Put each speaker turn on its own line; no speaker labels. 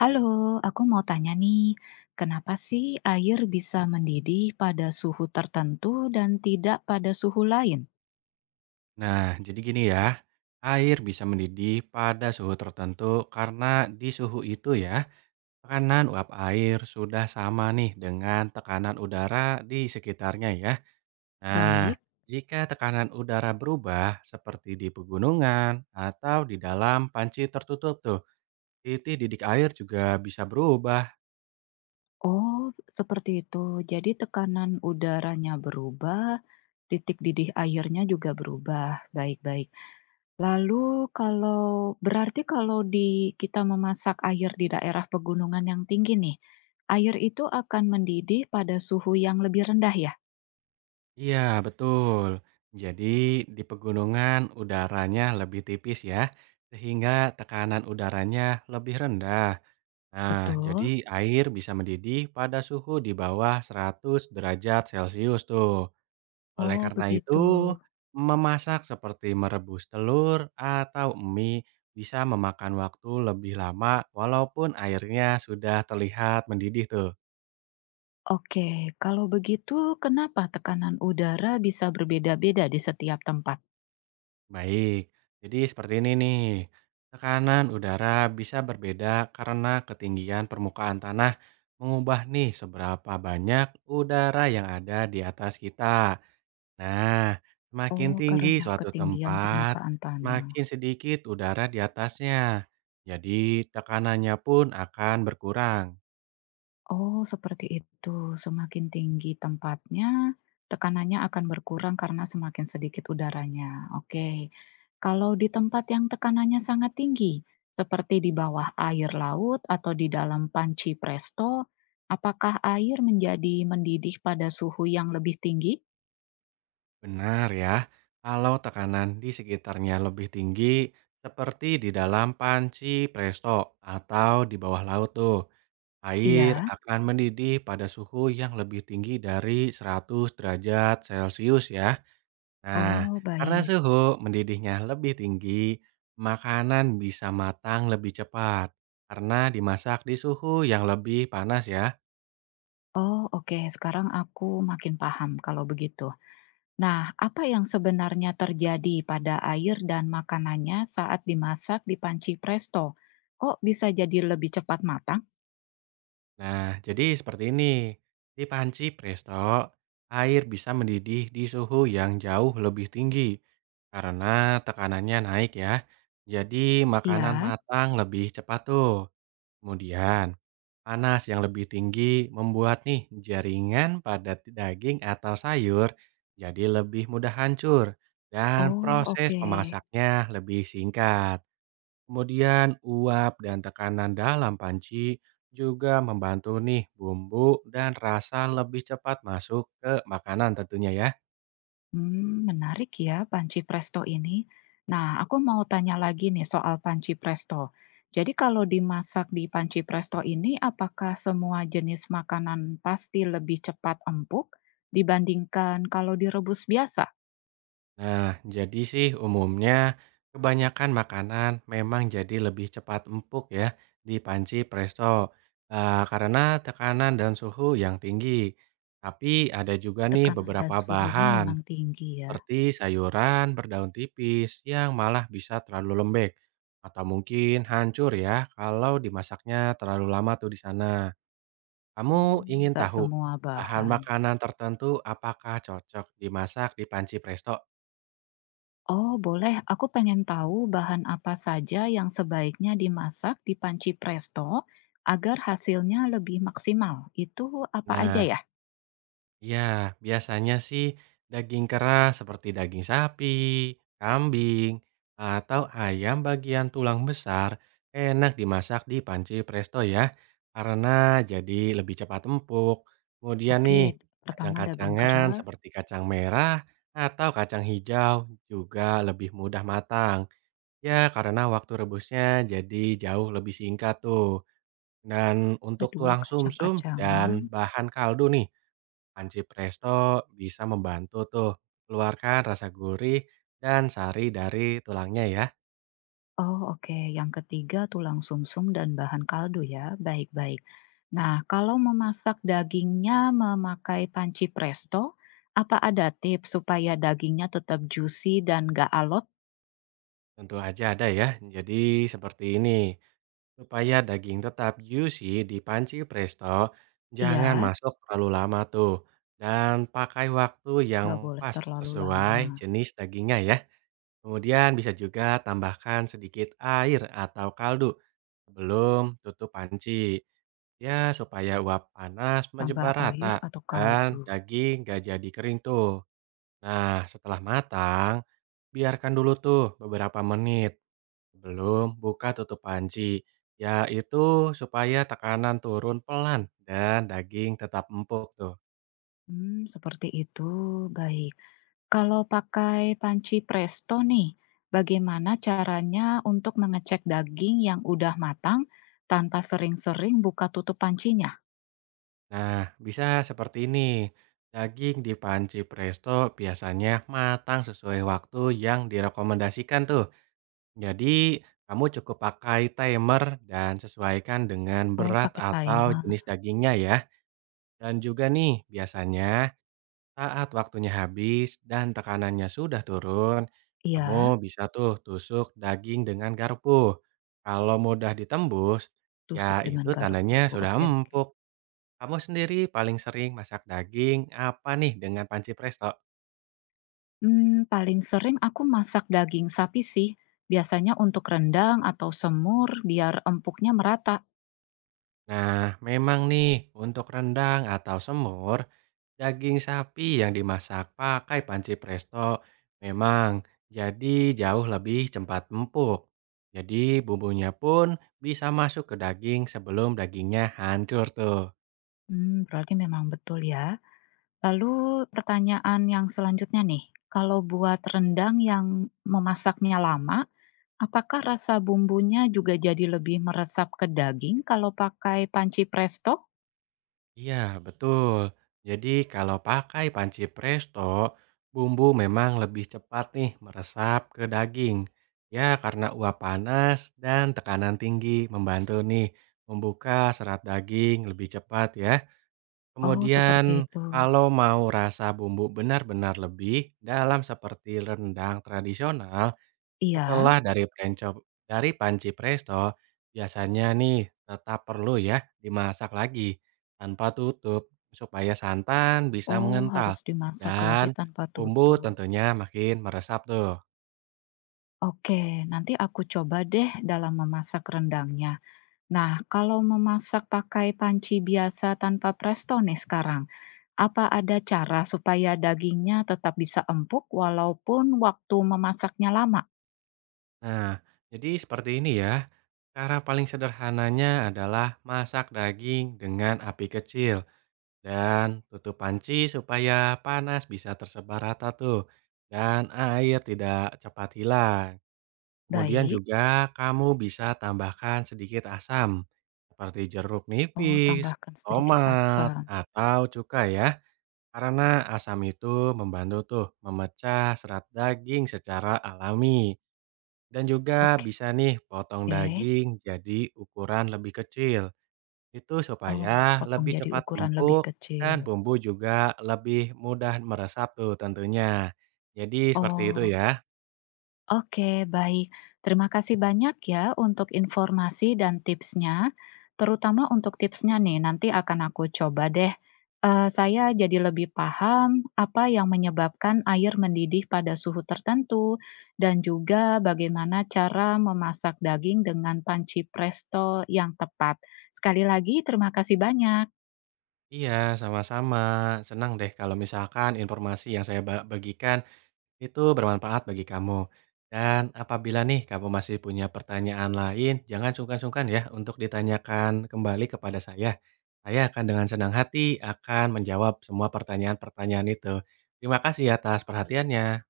Halo, aku mau tanya nih, kenapa sih air bisa mendidih pada suhu tertentu dan tidak pada suhu lain?
Nah, jadi gini ya, air bisa mendidih pada suhu tertentu karena di suhu itu ya, tekanan uap air sudah sama nih dengan tekanan udara di sekitarnya ya. Nah,
Baik,
jika tekanan udara berubah seperti di pegunungan atau di dalam panci tertutup tuh, titik didik air juga bisa berubah.
oh seperti itu. Jadi tekanan udaranya berubah, titik didih airnya juga berubah. Baik-baik. Lalu kalau berarti kalau di kita memasak air di daerah pegunungan yang tinggi nih, air itu akan mendidih pada suhu yang lebih rendah ya?
Iya, betul. Jadi di pegunungan udaranya lebih tipis ya, sehingga tekanan udaranya lebih rendah. Nah,
Betul.
jadi air bisa mendidih pada suhu di bawah 100 derajat Celcius tuh. Oleh
Oh,
karena itu,
begitu.
memasak seperti merebus telur atau mie bisa memakan waktu lebih lama walaupun airnya sudah terlihat mendidih tuh.
Oke, kalau begitu kenapa tekanan udara bisa berbeda-beda di setiap tempat?
Baik, jadi seperti ini nih. Tekanan udara bisa berbeda karena ketinggian permukaan tanah mengubah nih seberapa banyak udara yang ada di atas kita. Nah, semakin
Oh,
tinggi
karena
suatu
ketinggian
tempat,
permukaan tanah.
makin sedikit udara di atasnya. Jadi, tekanannya pun akan berkurang.
Oh, seperti itu. Semakin tinggi tempatnya, tekanannya akan berkurang karena semakin sedikit udaranya. Oke. Kalau di tempat yang tekanannya sangat tinggi, seperti di bawah air laut atau di dalam panci presto, apakah air menjadi mendidih pada suhu yang lebih tinggi?
Benar ya, kalau tekanan di sekitarnya lebih tinggi, seperti di dalam panci presto atau di bawah laut tuh, air
Iya.
akan mendidih pada suhu yang lebih tinggi dari 100 derajat Celcius ya. Nah,
Oh,
karena
baik.
suhu mendidihnya lebih tinggi, makanan bisa matang lebih cepat karena dimasak di suhu yang lebih panas ya.
Oh, oke. Sekarang aku makin paham kalau begitu. Nah, apa yang sebenarnya terjadi pada air dan makanannya saat dimasak di panci presto? Kok bisa jadi lebih cepat matang?
Nah, jadi seperti ini. Di panci presto, air bisa mendidih di suhu yang jauh lebih tinggi karena tekanannya naik ya. Jadi makanan
Iya.
matang lebih cepat tuh. Kemudian, panas yang lebih tinggi membuat nih jaringan pada daging atau sayur jadi lebih mudah hancur dan
Oh,
proses
oke.
memasaknya lebih singkat. Kemudian, uap dan tekanan dalam panci juga membantu nih bumbu dan rasa lebih cepat masuk ke makanan tentunya ya.
Hmm, menarik ya panci presto ini. Nah, aku mau tanya lagi nih soal panci presto. Jadi kalau dimasak di panci presto ini, apakah semua jenis makanan pasti lebih cepat empuk dibandingkan kalau direbus biasa?
Nah, jadi sih umumnya kebanyakan makanan memang jadi lebih cepat empuk ya di panci presto karena tekanan dan suhu yang tinggi. Tapi ada juga nih
Tekanan dan
beberapa
suhunya
bahan
memang tinggi ya?
seperti sayuran berdaun tipis yang malah bisa terlalu lembek atau mungkin hancur ya kalau dimasaknya terlalu lama tuh di sana. Kamu
Hmm,
ingin
nggak
tahu
semua
bahan
bahan.
makanan tertentu apakah cocok dimasak di panci presto?
Oh boleh, aku pengen tahu bahan apa saja yang sebaiknya dimasak di panci presto agar hasilnya lebih maksimal. Itu apa aja
Nah,
ya?
ya biasanya sih daging keras seperti daging sapi, kambing, atau ayam bagian tulang besar enak dimasak di panci presto ya, karena jadi lebih cepat empuk. Kemudian
Oke,
nih,
pertama daging
kacang-kacangan
keras,
seperti kacang merah atau kacang hijau juga lebih mudah matang. Ya, karena waktu rebusnya jadi jauh lebih singkat tuh. Dan untuk
kedua
tulang sumsum
kacang-kacangan,
dan bahan kaldu nih, panci presto bisa membantu tuh keluarkan rasa gurih dan sari dari tulangnya ya.
oh oke, yang ketiga tulang sumsum dan bahan kaldu ya. Baik baik. Nah, kalau memasak dagingnya memakai panci presto, apa ada tips supaya dagingnya tetap juicy dan nggak alot?
Tentu aja ada ya. Jadi seperti ini. Supaya daging tetap juicy di panci presto, jangan
Iya,
masuk terlalu lama tuh. Dan pakai waktu yang
nggak boleh
pas
terlalu lama.
sesuai jenis dagingnya ya. Kemudian bisa juga tambahkan sedikit air atau kaldu sebelum tutup panci. Ya, supaya uap panas
Tambah
menyebar
air
rata
atau
dan
kaldu.
daging nggak jadi kering tuh. Nah, setelah matang, biarkan dulu tuh beberapa menit sebelum buka tutup panci. Yaitu supaya tekanan turun pelan dan daging tetap empuk tuh.
Hmm, seperti itu. Baik. Kalau pakai panci presto nih, bagaimana caranya untuk mengecek daging yang udah matang tanpa sering-sering buka tutup pancinya?
Nah, bisa seperti ini. Daging di panci presto biasanya matang sesuai waktu yang direkomendasikan tuh. Jadi, kamu cukup pakai timer dan sesuaikan dengan
Oh,
berat
pakai
atau
timer.
jenis dagingnya ya. Dan juga nih, biasanya saat waktunya habis dan tekanannya sudah turun,
Iya,
kamu bisa tuh tusuk daging dengan garpu. Kalau mudah ditembus,
tusuk
ya
dengan
itu
garpu.
tandanya sudah
Oke, oke.
empuk. Kamu sendiri paling sering masak daging apa nih dengan panci presto?
Mmm, paling sering aku masak daging sapi sih, biasanya untuk rendang atau semur biar empuknya merata.
Nah, memang nih, untuk rendang atau semur, daging sapi yang dimasak pakai panci presto memang jadi jauh lebih cepat empuk. Jadi bumbunya pun bisa masuk ke daging sebelum dagingnya hancur tuh.
Mmm, berarti memang betul ya. Lalu pertanyaan yang selanjutnya nih, kalau buat rendang yang memasaknya lama, apakah rasa bumbunya juga jadi lebih meresap ke daging kalau pakai panci presto?
Iya, betul. Jadi kalau pakai panci presto, bumbu memang lebih cepat nih meresap ke daging. Ya, karena uap panas dan tekanan tinggi membantu nih membuka serat daging lebih cepat ya.
Oh, seperti
Kemudian
itu.
kalau mau rasa bumbu benar-benar lebih dalam seperti rendang tradisional,
Iya?
setelah dari prenco dari panci presto, biasanya nih tetap perlu ya dimasak lagi tanpa tutup supaya santan bisa
Oh,
mengental
harus dimasak lagi
dan
tanpa
bumbu
tutup.
tentunya makin meresap tuh.
Oke, nanti aku coba deh dalam memasak rendangnya. Nah, kalau memasak pakai panci biasa tanpa presto nih sekarang, apa ada cara supaya dagingnya tetap bisa empuk walaupun waktu memasaknya lama?
Nah, jadi seperti ini ya. Cara paling sederhananya adalah masak daging dengan api kecil dan tutup panci supaya panas bisa tersebar rata tuh dan air tidak cepat hilang. Kemudian
Baik.
juga kamu bisa tambahkan sedikit asam, seperti jeruk
Oh,
nipis,
tambahkan sedikit
tomat,
asam.
atau cuka ya. Karena asam itu membantu tuh memecah serat daging secara alami. Dan juga bisa nih potong
Oke.
daging jadi ukuran lebih kecil. Itu
Oh,
supaya
potong
lebih
jadi
cepat
ukuran lebih
empuk
kecil.
dan bumbu juga lebih mudah meresap tuh tentunya. Jadi seperti itu
Oh.
ya.
Oke, baik. Terima kasih banyak ya untuk informasi dan tipsnya, terutama untuk tipsnya nih. Nanti akan aku coba deh. Saya jadi lebih paham apa yang menyebabkan air mendidih pada suhu tertentu dan juga bagaimana cara memasak daging dengan panci presto yang tepat. Sekali lagi, terima kasih banyak.
Iya, sama-sama. Senang deh kalau misalkan informasi yang saya bagikan itu bermanfaat bagi kamu. Dan apabila nih kamu masih punya pertanyaan lain, jangan sungkan-sungkan ya untuk ditanyakan kembali kepada saya. Saya akan dengan senang hati akan menjawab semua pertanyaan-pertanyaan itu. Terima kasih atas perhatiannya.